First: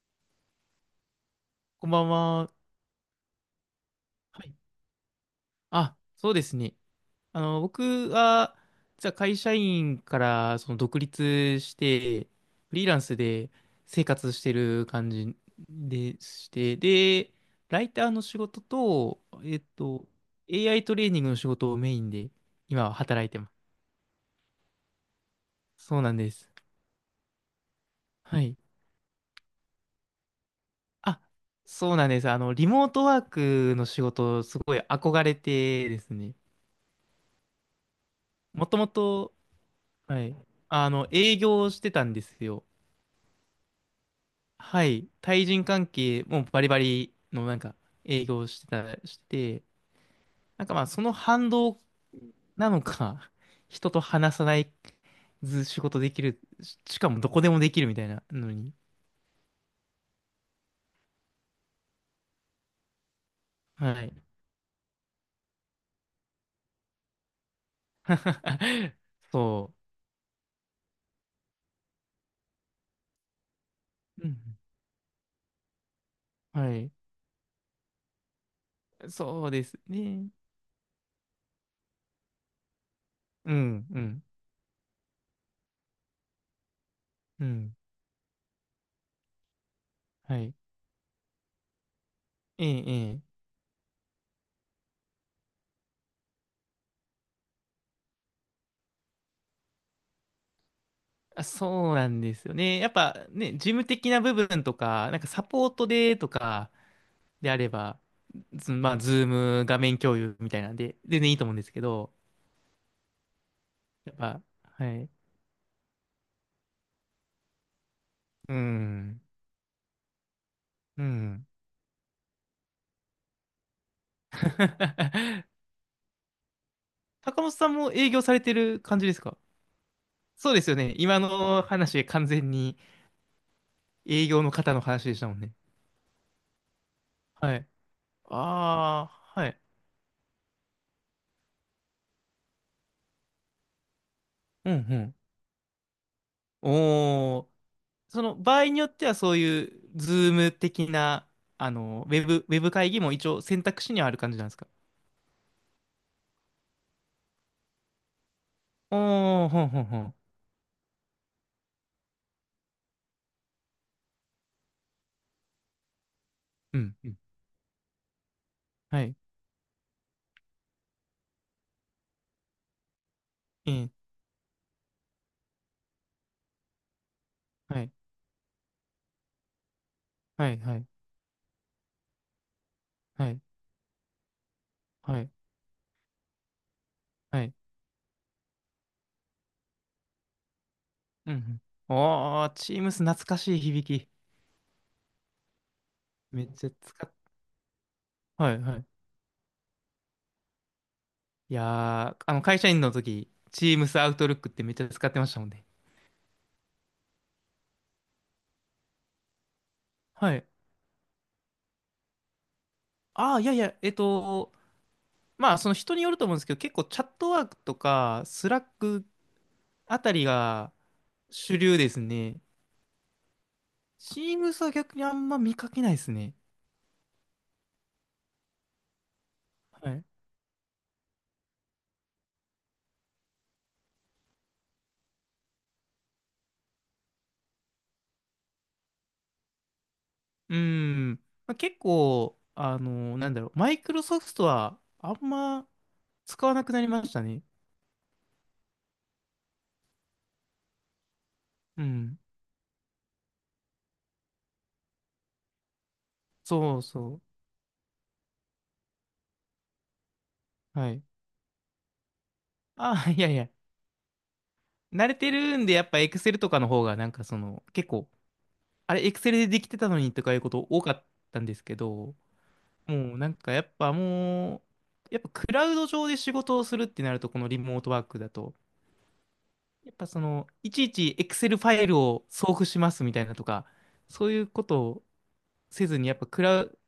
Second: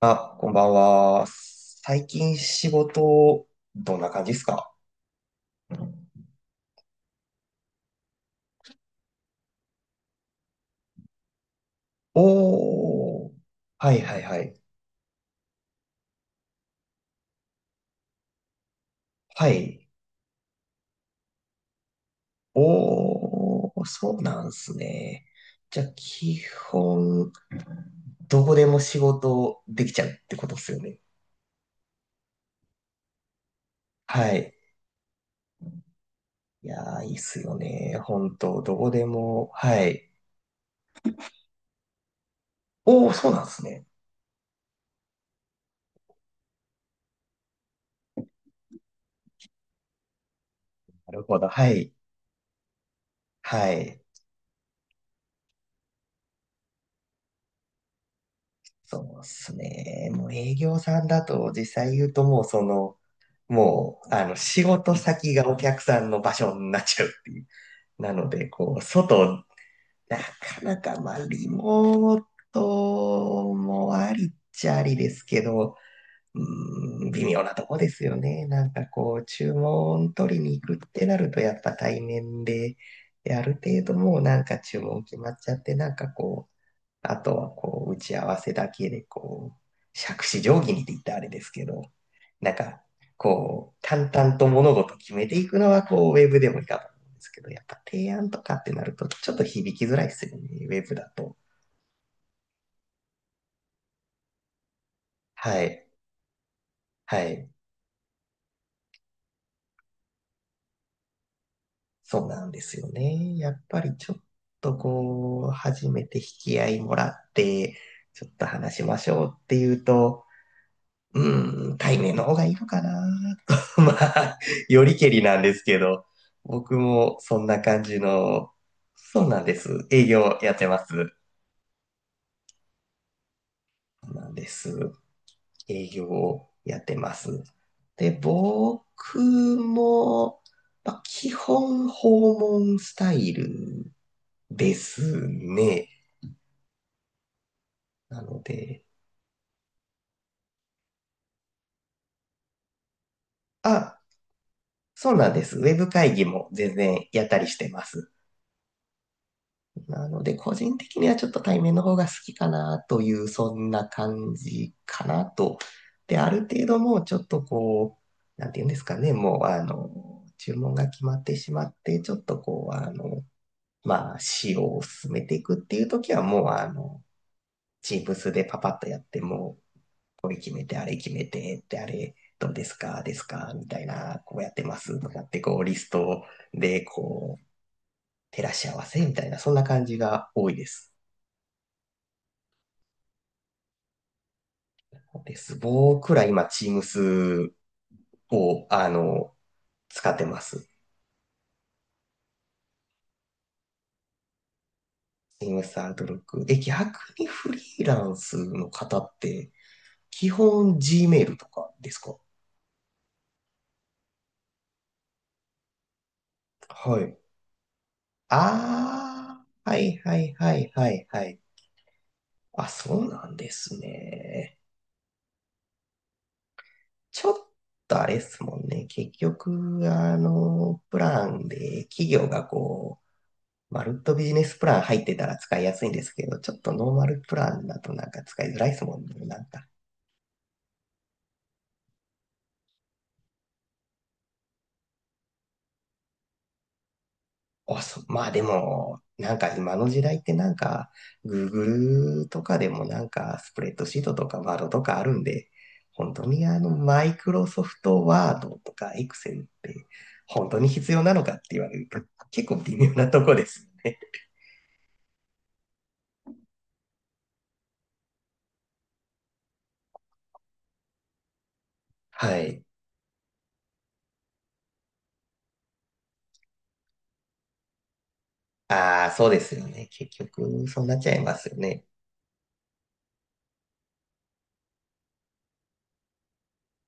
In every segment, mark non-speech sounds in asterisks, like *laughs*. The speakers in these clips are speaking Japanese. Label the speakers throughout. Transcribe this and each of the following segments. Speaker 1: あ、こんばんは。
Speaker 2: こんば
Speaker 1: 最
Speaker 2: ん
Speaker 1: 近
Speaker 2: は。
Speaker 1: 仕事、どんな感じで
Speaker 2: は
Speaker 1: す
Speaker 2: い。
Speaker 1: か？
Speaker 2: あ、そうですね。僕は、実は会社員から独立して、フリーランス
Speaker 1: おー。
Speaker 2: で
Speaker 1: はい
Speaker 2: 生
Speaker 1: はい
Speaker 2: 活
Speaker 1: は
Speaker 2: して
Speaker 1: い。
Speaker 2: る感じでして、で、ライターの仕事と、
Speaker 1: はい。
Speaker 2: AI トレーニングの仕事をメインで今は働いてま
Speaker 1: お
Speaker 2: す。
Speaker 1: ー、そうなんすね。じゃあ、
Speaker 2: そうなんで
Speaker 1: 基
Speaker 2: す。
Speaker 1: 本、
Speaker 2: は
Speaker 1: どこ
Speaker 2: い。
Speaker 1: でも仕事できちゃうってことっすよね。
Speaker 2: あ、そうなんです。あの、リモートワークの仕
Speaker 1: は
Speaker 2: 事、
Speaker 1: い。
Speaker 2: すごい憧れてですね。
Speaker 1: いやー、いいっすよね。本当
Speaker 2: も
Speaker 1: ど
Speaker 2: とも
Speaker 1: こで
Speaker 2: と、
Speaker 1: も。はい。
Speaker 2: はい。あの、営業してたんですよ。
Speaker 1: おー、そうなんすね。
Speaker 2: はい。対人関係もバリバリのなんか営業してた、して、なんかまあそ
Speaker 1: な
Speaker 2: の
Speaker 1: るほど。
Speaker 2: 反
Speaker 1: は
Speaker 2: 動
Speaker 1: い。
Speaker 2: なのか、*laughs*
Speaker 1: は
Speaker 2: 人と
Speaker 1: い。
Speaker 2: 話さないず仕事できる、しかもどこでもできるみたいなのに。
Speaker 1: そうっすね。もう営業さんだと、実際言うともうも
Speaker 2: は
Speaker 1: う、
Speaker 2: い。
Speaker 1: 仕事先がお客さんの場所になっちゃうっていう。なので、
Speaker 2: *laughs* そ
Speaker 1: なかなか、まあ、リモートもあ
Speaker 2: う。
Speaker 1: り
Speaker 2: う
Speaker 1: っ
Speaker 2: ん。
Speaker 1: ちゃありですけど、う
Speaker 2: はい。
Speaker 1: ーん、微妙なとこですよね。なんか
Speaker 2: そう
Speaker 1: 注
Speaker 2: です
Speaker 1: 文
Speaker 2: ね。
Speaker 1: 取りに行くってなると、やっぱ対面で、であ
Speaker 2: う
Speaker 1: る程
Speaker 2: ん、
Speaker 1: 度
Speaker 2: う
Speaker 1: もう
Speaker 2: ん、
Speaker 1: なんか注文決まっちゃって、なんかこあと
Speaker 2: う
Speaker 1: は
Speaker 2: ん。
Speaker 1: 打ち合わせだけで杓
Speaker 2: は
Speaker 1: 子
Speaker 2: い。
Speaker 1: 定規にって言ったらあれですけど、なん
Speaker 2: ええ、
Speaker 1: か、
Speaker 2: ええ。
Speaker 1: 淡々と物事を決めていくのは、ウェブでもいいかと思うんですけど、やっぱ提案とかってなると、ちょっと響きづらいですよね、ウェブだと。
Speaker 2: あ、そうなんですよね。やっぱね、事務的な部分とか、なんかサ
Speaker 1: は
Speaker 2: ポー
Speaker 1: い。
Speaker 2: トでとか、
Speaker 1: はい。
Speaker 2: であれば、まあ、ズーム画面共有みたいなんで、全然いいと思うんですけど、
Speaker 1: そうなんですよね。やっぱりち
Speaker 2: や
Speaker 1: ょ
Speaker 2: っ
Speaker 1: っ
Speaker 2: ぱ、
Speaker 1: と
Speaker 2: はい。
Speaker 1: 初めて引き合いもらって、ちょっと
Speaker 2: う
Speaker 1: 話しまし
Speaker 2: ん。
Speaker 1: ょうっていうと、
Speaker 2: うん。
Speaker 1: うーん、対面の方がいいのかな。*laughs* まあ、よりけりなん
Speaker 2: *laughs*
Speaker 1: ですけど、僕もそ
Speaker 2: 高
Speaker 1: ん
Speaker 2: 本
Speaker 1: な
Speaker 2: さん
Speaker 1: 感
Speaker 2: も
Speaker 1: じ
Speaker 2: 営業され
Speaker 1: の、
Speaker 2: てる感じです
Speaker 1: そう
Speaker 2: か？
Speaker 1: なんです。営業
Speaker 2: そ
Speaker 1: や
Speaker 2: う
Speaker 1: っ
Speaker 2: で
Speaker 1: て
Speaker 2: すよ
Speaker 1: ま
Speaker 2: ね。
Speaker 1: す。
Speaker 2: 今の話、完全に
Speaker 1: そうな
Speaker 2: 営
Speaker 1: ん
Speaker 2: 業
Speaker 1: で
Speaker 2: の方の
Speaker 1: す。
Speaker 2: 話でしたもんね。
Speaker 1: 営業をやってます。
Speaker 2: はい。
Speaker 1: で、
Speaker 2: あ
Speaker 1: 僕
Speaker 2: あ、はい。
Speaker 1: も、まあ、基本訪問スタイル
Speaker 2: う
Speaker 1: で
Speaker 2: ん
Speaker 1: すね。
Speaker 2: うん。おお、そ
Speaker 1: な
Speaker 2: の
Speaker 1: の
Speaker 2: 場合に
Speaker 1: で、
Speaker 2: よってはそういうズーム的な、あの、ウェブ、ウェブ会議も一応選択肢
Speaker 1: あ、
Speaker 2: にはある感じなんですか？
Speaker 1: そうなんです。ウェブ会議も全然やったりしてます。
Speaker 2: おおー、ほんほんほ
Speaker 1: な
Speaker 2: ん。
Speaker 1: ので、個人的にはちょっと対面の方が好きかなという、そんな感じかなと。で、ある程度
Speaker 2: う
Speaker 1: も
Speaker 2: ん、
Speaker 1: う
Speaker 2: う
Speaker 1: ちょ
Speaker 2: ん。
Speaker 1: っとなんていうんですか
Speaker 2: は
Speaker 1: ね、
Speaker 2: い。
Speaker 1: もう、注文が決まってしまって、ちょっと
Speaker 2: ええ。
Speaker 1: まあ、仕様を進めていくっていう時は、もう、
Speaker 2: はい、
Speaker 1: チームスでパパッとやって、もう、
Speaker 2: は
Speaker 1: 決
Speaker 2: い、
Speaker 1: め
Speaker 2: は
Speaker 1: て、あ
Speaker 2: い、
Speaker 1: れ決めて、ってあれ、どうですか、です
Speaker 2: はい、
Speaker 1: か、みたいな、こうやってますと
Speaker 2: は
Speaker 1: かっ
Speaker 2: い、
Speaker 1: て、リストで、
Speaker 2: はい。
Speaker 1: 照らし合わせみたいな、そんな感じが多いです。
Speaker 2: うん。うん。おー、チームス懐かしい響き。
Speaker 1: です。僕ら今、
Speaker 2: めっちゃ使っ、
Speaker 1: Teams
Speaker 2: はい、
Speaker 1: を、
Speaker 2: はい。
Speaker 1: 使ってます。
Speaker 2: いやー、あの、会社員の時、チームスアウトルックってめっちゃ使ってましたもんね。
Speaker 1: Teams Outlook。え、逆にフリーランスの方って、基
Speaker 2: はい。
Speaker 1: 本 Gmail とかですか？
Speaker 2: ああ、いやいや、まあ、その人によると思うんですけど、結構
Speaker 1: は
Speaker 2: チャッ
Speaker 1: い。
Speaker 2: トワークとか、スラック
Speaker 1: ああ、はい
Speaker 2: あた
Speaker 1: は
Speaker 2: り
Speaker 1: いはい
Speaker 2: が
Speaker 1: はいはい。
Speaker 2: 主流ですね。
Speaker 1: あ、そうなんです
Speaker 2: チーム
Speaker 1: ね。
Speaker 2: スは逆にあんま見かけないですね。
Speaker 1: ちょっとあれですもんね。結局、
Speaker 2: はい。
Speaker 1: プランで企業がマルットビジネスプラン入ってたら使いやすいんですけど、ちょっとノーマルプランだとなんか使いづらいですもんね、なんか。
Speaker 2: うーん。まあ、結構、あの、なんだろう、マイクロソフトはあんま使わなくなりましたね。
Speaker 1: あ、そう、まあでも、なんか今の時代ってなんか、
Speaker 2: うん。
Speaker 1: Google とかでもなんか、スプレッドシートとかワードとかあるんで、本当に
Speaker 2: そう
Speaker 1: マイ
Speaker 2: そ
Speaker 1: クロソフトワードとか Excel って本当に
Speaker 2: う。は
Speaker 1: 必要
Speaker 2: い。
Speaker 1: なのかって言われると、結構微妙な
Speaker 2: あ、い
Speaker 1: と
Speaker 2: や
Speaker 1: こ
Speaker 2: い
Speaker 1: で
Speaker 2: や。
Speaker 1: すよね。
Speaker 2: 慣れてるんで、やっぱ Excel とかの方が、なんかその、結構、あれ、Excel でできてたのにとかいうこと多かったんですけど、
Speaker 1: はい。
Speaker 2: もうなんかやっぱもう、やっぱクラウド上で仕事をするってなると、このリモートワークだと、
Speaker 1: ああ、そうですよね。
Speaker 2: やっぱ
Speaker 1: 結
Speaker 2: その、
Speaker 1: 局、
Speaker 2: い
Speaker 1: そ
Speaker 2: ち
Speaker 1: う
Speaker 2: い
Speaker 1: なっちゃ
Speaker 2: ち
Speaker 1: いますよ
Speaker 2: Excel ファ
Speaker 1: ね。
Speaker 2: イルを送付しますみたいなとか、そういうことをせずに、やっぱクラウ、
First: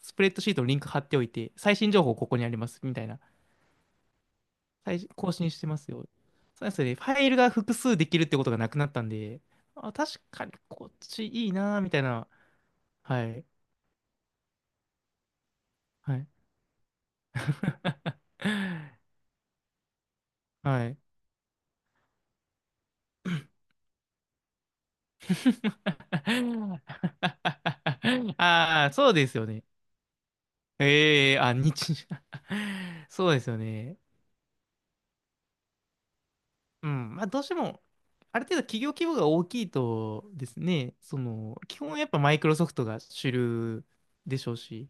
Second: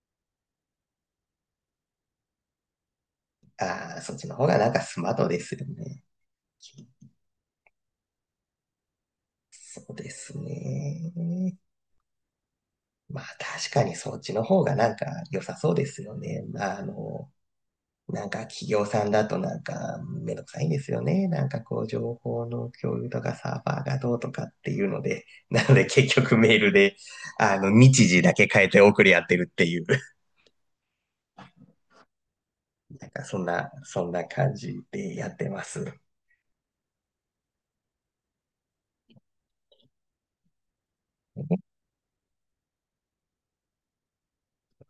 Speaker 2: スプレッドシートのリンク貼っておいて、最新情報ここにありますみたいな、
Speaker 1: ああ、そっちの方がなんかス
Speaker 2: 最新
Speaker 1: マート
Speaker 2: 更
Speaker 1: で
Speaker 2: 新
Speaker 1: す
Speaker 2: し
Speaker 1: よ
Speaker 2: てます
Speaker 1: ね。
Speaker 2: よ。そうですね、ファイルが複数できるってことがなくなったんで、
Speaker 1: そ
Speaker 2: あ、
Speaker 1: うで
Speaker 2: 確
Speaker 1: す
Speaker 2: かにこっちいい
Speaker 1: ね。
Speaker 2: な、みたいな。
Speaker 1: ま
Speaker 2: は
Speaker 1: あ
Speaker 2: い。
Speaker 1: 確かにそっちの方がなんか良さそうです
Speaker 2: は
Speaker 1: よ
Speaker 2: い。
Speaker 1: ね。まあなんか
Speaker 2: *laughs*
Speaker 1: 企業さんだとなんかめんどくさいんで
Speaker 2: は
Speaker 1: す
Speaker 2: い。
Speaker 1: よね。なんか情報の共有とかサーバーがどうとかっていうので、なので
Speaker 2: *laughs*
Speaker 1: 結局メールで、日時だけ変えて
Speaker 2: ああ、
Speaker 1: 送
Speaker 2: そ
Speaker 1: り
Speaker 2: う
Speaker 1: 合っ
Speaker 2: で
Speaker 1: て
Speaker 2: すよ
Speaker 1: るっ
Speaker 2: ね。
Speaker 1: ていう、
Speaker 2: ええあ、日、
Speaker 1: な
Speaker 2: *laughs*
Speaker 1: んか
Speaker 2: そうですよね。
Speaker 1: そんな感じでやってます。
Speaker 2: うん、まあどうしても、ある程度企業規模が大きいとですね、その、基本やっぱマイクロソフトが主流でしょうし、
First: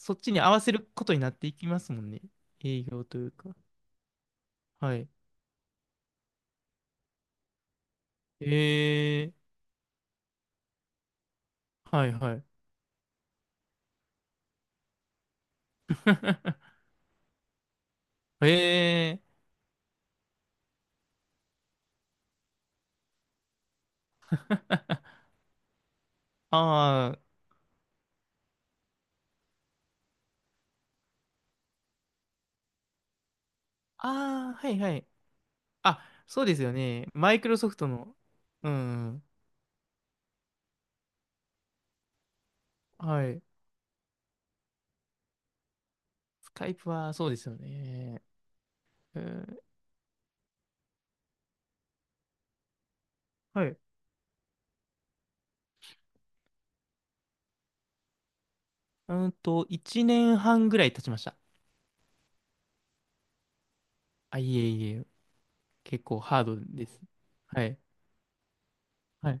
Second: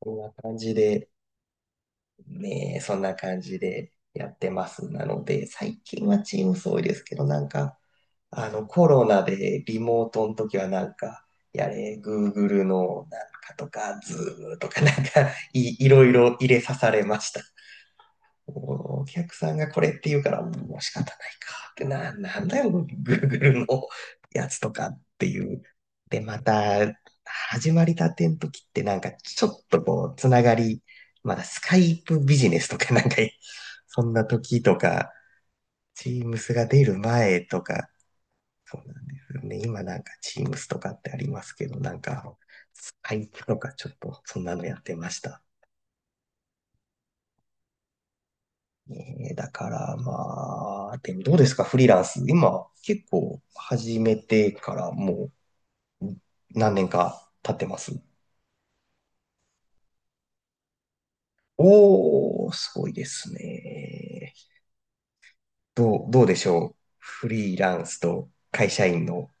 Speaker 1: こ
Speaker 2: っ
Speaker 1: んな
Speaker 2: ちに合
Speaker 1: 感
Speaker 2: わせ
Speaker 1: じ
Speaker 2: るこ
Speaker 1: で、
Speaker 2: とになっていきますもんね。
Speaker 1: ね、
Speaker 2: 営
Speaker 1: そん
Speaker 2: 業
Speaker 1: な
Speaker 2: という
Speaker 1: 感
Speaker 2: か。
Speaker 1: じでやってます。
Speaker 2: は
Speaker 1: な
Speaker 2: い。
Speaker 1: ので、最近はTeams 多いですけど、なんか、コロナ
Speaker 2: え
Speaker 1: でリモートの時はなんか、や
Speaker 2: ー、
Speaker 1: れ、
Speaker 2: はいはい。
Speaker 1: Google のなんかとか、Zoom とかいろいろ入れさ
Speaker 2: *laughs*
Speaker 1: されました。
Speaker 2: え
Speaker 1: お
Speaker 2: ー、
Speaker 1: 客さんがこれって言うから、もう仕方ないかってな、なんだよ、Google のやつとかっていう。で、また、
Speaker 2: あー、
Speaker 1: 始まりたての時ってなんか、ちょっとつながり、まだスカイプビジネスとかなんか、そんな
Speaker 2: あ
Speaker 1: 時
Speaker 2: ー、は
Speaker 1: と
Speaker 2: いはい。
Speaker 1: か、
Speaker 2: あ、そう
Speaker 1: Teams
Speaker 2: です
Speaker 1: が
Speaker 2: よ
Speaker 1: 出る
Speaker 2: ね。マイ
Speaker 1: 前
Speaker 2: クロ
Speaker 1: と
Speaker 2: ソフト
Speaker 1: か、
Speaker 2: の、う
Speaker 1: そうなんで
Speaker 2: ん、
Speaker 1: すよね。今なんか Teams とかってありますけど、なんか、スカイ
Speaker 2: はい。
Speaker 1: プとかちょっとそんなのやってました。
Speaker 2: スカイプはそうですよね。う
Speaker 1: ねえだ
Speaker 2: ん。
Speaker 1: からまあ、でもどうですか、フリーランス？今結構
Speaker 2: はい。
Speaker 1: 始めてからもう何年か経ってます？
Speaker 2: うんと、1年半ぐらい経ちました。
Speaker 1: おー、すごいですね。
Speaker 2: あ、いえいえ、結構
Speaker 1: どうで
Speaker 2: ハー
Speaker 1: し
Speaker 2: ド
Speaker 1: ょう。
Speaker 2: です。
Speaker 1: フリー
Speaker 2: は
Speaker 1: ラ
Speaker 2: い。
Speaker 1: ンスと会社員の
Speaker 2: はい。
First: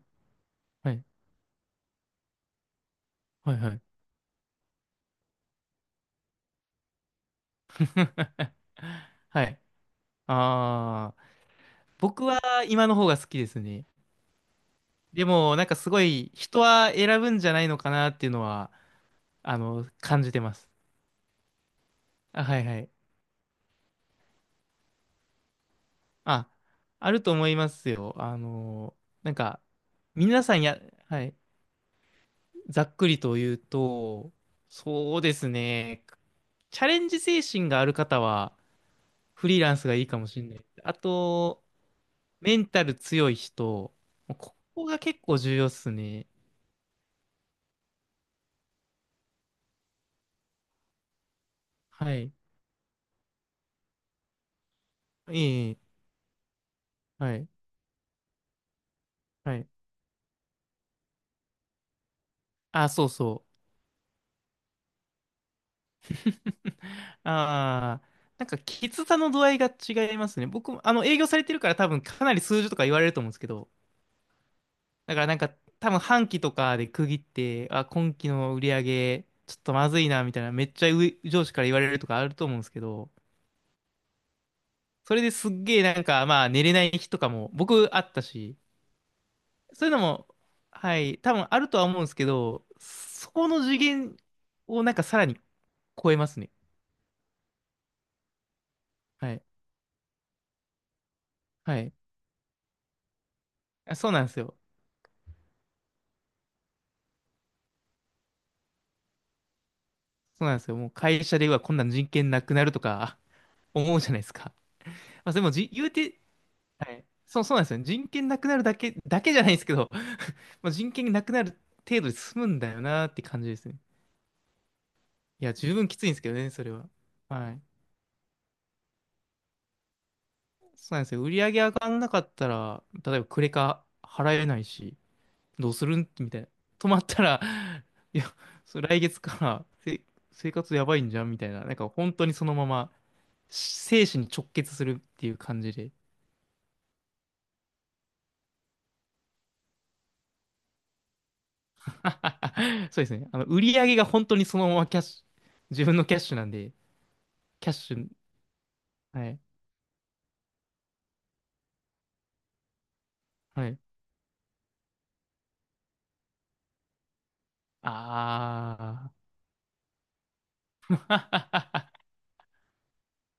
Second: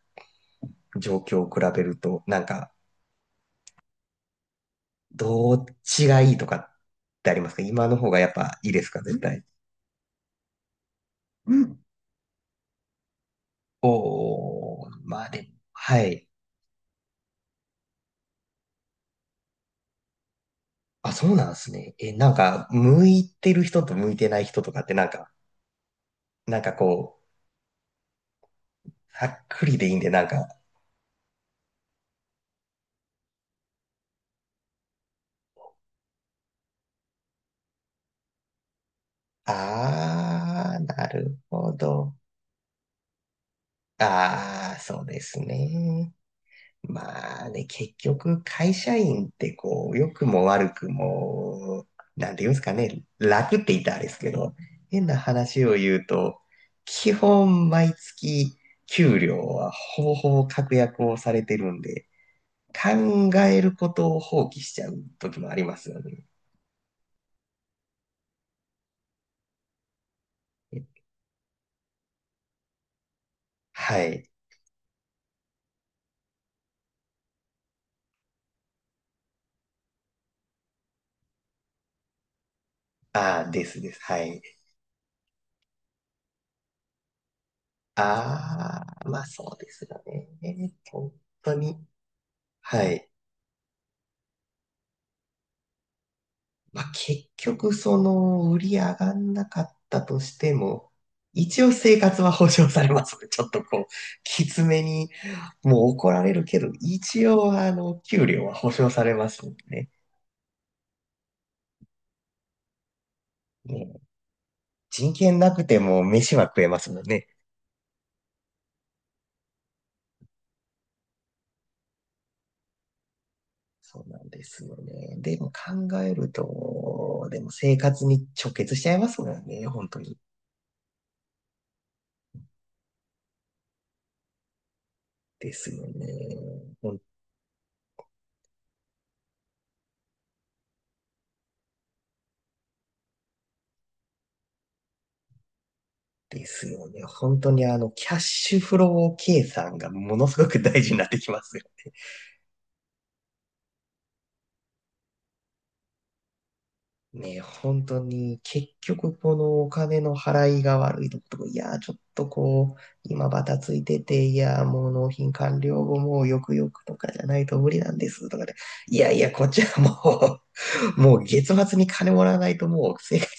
Speaker 2: はい。
Speaker 1: 状況を比べると、なんか、
Speaker 2: はい。はい。
Speaker 1: どっちがいいとかってありますか？今の方がやっ
Speaker 2: *laughs*
Speaker 1: ぱいいですか、絶
Speaker 2: は
Speaker 1: 対？
Speaker 2: い。ああ、僕は今の方が好きですね。
Speaker 1: おー、ま
Speaker 2: で
Speaker 1: あでも、
Speaker 2: も、なんかす
Speaker 1: は
Speaker 2: ご
Speaker 1: い。
Speaker 2: い人は選ぶんじゃないのかなっていうのは、あの、感じてます。
Speaker 1: あ、そうなんですね。え、なん
Speaker 2: あ、はい
Speaker 1: か、
Speaker 2: はい。
Speaker 1: 向いてる人と向いてない人とかってなんか、
Speaker 2: あ、
Speaker 1: なんか
Speaker 2: あると思いますよ。あの、
Speaker 1: ざ
Speaker 2: なん
Speaker 1: っ
Speaker 2: か、
Speaker 1: くりでいいんで、なん
Speaker 2: 皆
Speaker 1: か、
Speaker 2: さんや、はい、ざっくりと言うと、そうですね。チャレンジ精神がある方は、フリーランスがいいかもしれない。
Speaker 1: あー、
Speaker 2: あ
Speaker 1: なる
Speaker 2: と、
Speaker 1: ほど。
Speaker 2: メンタル強い人、こ
Speaker 1: あー、
Speaker 2: こが
Speaker 1: そうで
Speaker 2: 結構
Speaker 1: す
Speaker 2: 重要っす
Speaker 1: ね。
Speaker 2: ね。
Speaker 1: まあね、結局、会社員って良くも悪くも、
Speaker 2: は
Speaker 1: な
Speaker 2: い。
Speaker 1: んて言うんですかね、楽って言ったらあれですけど、変な
Speaker 2: え
Speaker 1: 話を
Speaker 2: え、
Speaker 1: 言うと、基
Speaker 2: はい。
Speaker 1: 本毎月給料
Speaker 2: はい。
Speaker 1: はほぼほぼ確約をされてるんで、
Speaker 2: あ、そう
Speaker 1: 考
Speaker 2: そう。
Speaker 1: えることを放棄しちゃう時もありますよね。
Speaker 2: ああ、なんか、きつさの度合いが違いますね。僕も、あの、営業されてるから多分かなり数字とか言われると思うんですけど、
Speaker 1: はい。
Speaker 2: だからなんか、多分半期とかで区切って、あ、今期の売り上げ、ちょっとまずいな、みたいな、めっちゃ上司から言われるとかあると思うんですけど、
Speaker 1: ああ、ですです。はい。
Speaker 2: それですっげえなんか、まあ、寝れない日とかも僕あったし、
Speaker 1: ああ、まあそうです
Speaker 2: そういうの
Speaker 1: よ
Speaker 2: も、
Speaker 1: ね。
Speaker 2: は
Speaker 1: 本
Speaker 2: い、多分
Speaker 1: 当
Speaker 2: ある
Speaker 1: に。
Speaker 2: とは思うんですけど、
Speaker 1: はい。
Speaker 2: そこの次元をなんかさらに超えますね。
Speaker 1: まあ、結局、売り上がん
Speaker 2: はい。
Speaker 1: なかったとしても、一応
Speaker 2: はい。
Speaker 1: 生活は保障されますね。*laughs* ちょっと
Speaker 2: あ、そうなんです
Speaker 1: き
Speaker 2: よ。
Speaker 1: つめに、もう怒られるけど、一応、給料は保障されますもんね。
Speaker 2: そうなんですよ。もう会社ではこんなん人権なくなるとか *laughs* 思
Speaker 1: ね、
Speaker 2: うじゃないですか。
Speaker 1: 人
Speaker 2: まあ、
Speaker 1: 権
Speaker 2: それ
Speaker 1: な
Speaker 2: も
Speaker 1: く
Speaker 2: じ、
Speaker 1: て
Speaker 2: 言う
Speaker 1: も
Speaker 2: て、
Speaker 1: 飯は食えま
Speaker 2: は
Speaker 1: すもん
Speaker 2: い。
Speaker 1: ね。
Speaker 2: そう、そうなんですよ。人権なくなるだけ、だけじゃないですけど、*laughs* まあ、人権なくなる程度で済むんだよなって感じですね。
Speaker 1: そうなんですよね。で
Speaker 2: い
Speaker 1: も
Speaker 2: や、十分き
Speaker 1: 考
Speaker 2: ついん
Speaker 1: え
Speaker 2: ですけ
Speaker 1: る
Speaker 2: どね、それは。
Speaker 1: と、でも
Speaker 2: はい。
Speaker 1: 生活に直結しちゃいますもんね。本当に。
Speaker 2: そうなんですよ。売り上げ上がんなかったら、例えばクレカ払えないし、
Speaker 1: で
Speaker 2: ど
Speaker 1: す
Speaker 2: うす
Speaker 1: よ
Speaker 2: るんみたいな。
Speaker 1: ね。
Speaker 2: 止まったら、いや、それ来月から生活やばいんじゃんみたいな。なんか本当にそのまま生死に直結するっていう感じで。
Speaker 1: ですよね。本当にキャッシュフロー計算がものすごく大事になってきますよ。
Speaker 2: *laughs* そうですね。あの、売り上げが本当にそのままキャッシュ、自分のキャッシュなんで、
Speaker 1: ね、
Speaker 2: キャッ
Speaker 1: 本
Speaker 2: シ
Speaker 1: 当
Speaker 2: ュ、
Speaker 1: に結局
Speaker 2: は
Speaker 1: こ
Speaker 2: い、
Speaker 1: のお金の払いが悪いとことか、いやー、ちょっと今バタ
Speaker 2: は
Speaker 1: つ
Speaker 2: い。
Speaker 1: いてて、いやー、もう納品完了後もうよくよくとかじゃないと無理なんですとかで、いや
Speaker 2: あ
Speaker 1: いや、こっちはもう、*laughs* もう月末に
Speaker 2: あ。
Speaker 1: 金もらわないともう生活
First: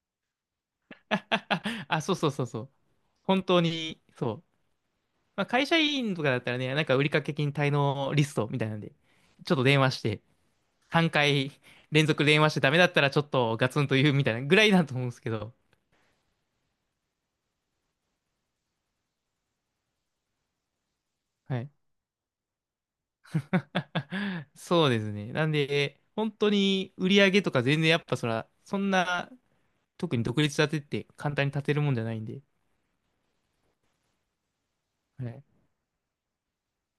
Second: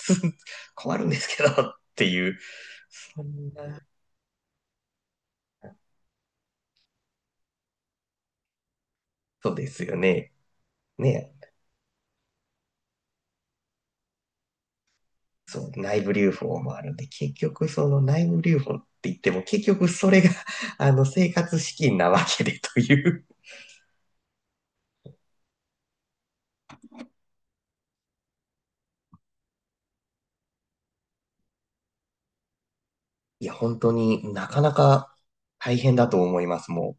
Speaker 1: 困るんですけどっ
Speaker 2: *laughs* あ、
Speaker 1: て
Speaker 2: そう
Speaker 1: い
Speaker 2: そう
Speaker 1: う、
Speaker 2: そうそう。
Speaker 1: そ
Speaker 2: 本
Speaker 1: ん
Speaker 2: 当
Speaker 1: な、
Speaker 2: に、そう。まあ、会社員とかだったらね、なんか売掛金滞納リストみたいなんで、
Speaker 1: そ
Speaker 2: ち
Speaker 1: う
Speaker 2: ょっと
Speaker 1: で
Speaker 2: 電
Speaker 1: す
Speaker 2: 話
Speaker 1: よ
Speaker 2: して、
Speaker 1: ね。
Speaker 2: 3
Speaker 1: ね、
Speaker 2: 回連続電話してダメだったらちょっとガツンと言うみたいなぐらいだと思うんですけど。
Speaker 1: そう、内部留保もあるんで、結局その内部留保って言っても、結局それが *laughs* 生活
Speaker 2: はい。
Speaker 1: 資金なわけでという。
Speaker 2: *laughs* そうですね。なんで、本当に売り上げとか全然やっぱそら、そんな、特に独立立てって簡単に立てるもんじゃないんで、
Speaker 1: *laughs* いや、本当になかなか
Speaker 2: はい。
Speaker 1: 大変だと思います、も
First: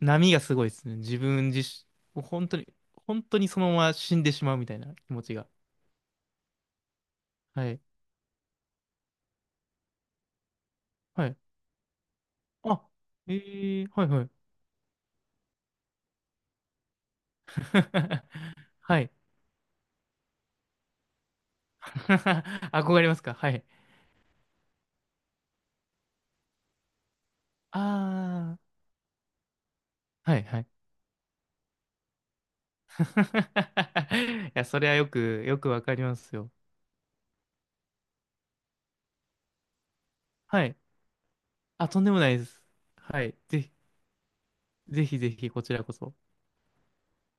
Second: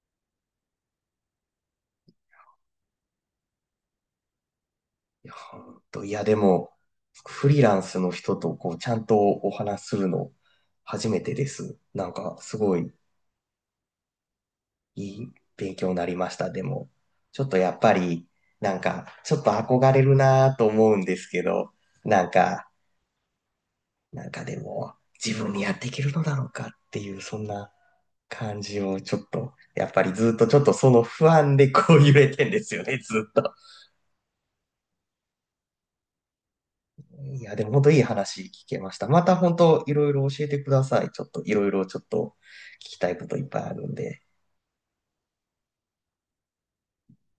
Speaker 2: 波がすごいですね。自分自身、もう本当に、本当にそのまま死んでしまうみたいな気持
Speaker 1: う。いや、
Speaker 2: ちが。
Speaker 1: 本当、いや、でも、フリー
Speaker 2: は
Speaker 1: ラン
Speaker 2: い。
Speaker 1: スの人とちゃんとお話しするの初め
Speaker 2: は
Speaker 1: て
Speaker 2: い。
Speaker 1: です。なんか、すご
Speaker 2: あ、
Speaker 1: い
Speaker 2: えー、はいはい。
Speaker 1: いい勉強になりました、でも。ちょっとやっぱり、
Speaker 2: *laughs*
Speaker 1: なん
Speaker 2: は
Speaker 1: か、
Speaker 2: い。
Speaker 1: ちょっと憧れるなと思うんですけど、なんか、
Speaker 2: *laughs* 憧れますか？はい。
Speaker 1: でも、自分にやっていけるのだろうかっていう、そんな
Speaker 2: あ
Speaker 1: 感じをちょっと、やっぱりず
Speaker 2: あ、
Speaker 1: っ
Speaker 2: はい
Speaker 1: とち
Speaker 2: は
Speaker 1: ょっ
Speaker 2: い。
Speaker 1: とその不安で揺れてんですよね、*laughs* ずっと。
Speaker 2: *laughs* いや、それはよく、よくわかりますよ。
Speaker 1: いや、でも本当いい話聞けました。また本当いろいろ教えて
Speaker 2: は
Speaker 1: く
Speaker 2: い。
Speaker 1: ださい。ちょっといろいろ
Speaker 2: あ、
Speaker 1: ちょ
Speaker 2: と
Speaker 1: っ
Speaker 2: んでもな
Speaker 1: と
Speaker 2: いです。
Speaker 1: 聞きたい
Speaker 2: は
Speaker 1: こ
Speaker 2: い。
Speaker 1: といっぱ
Speaker 2: ぜ
Speaker 1: い
Speaker 2: ひ、
Speaker 1: あるんで。
Speaker 2: ぜひぜひ、こちらこそ。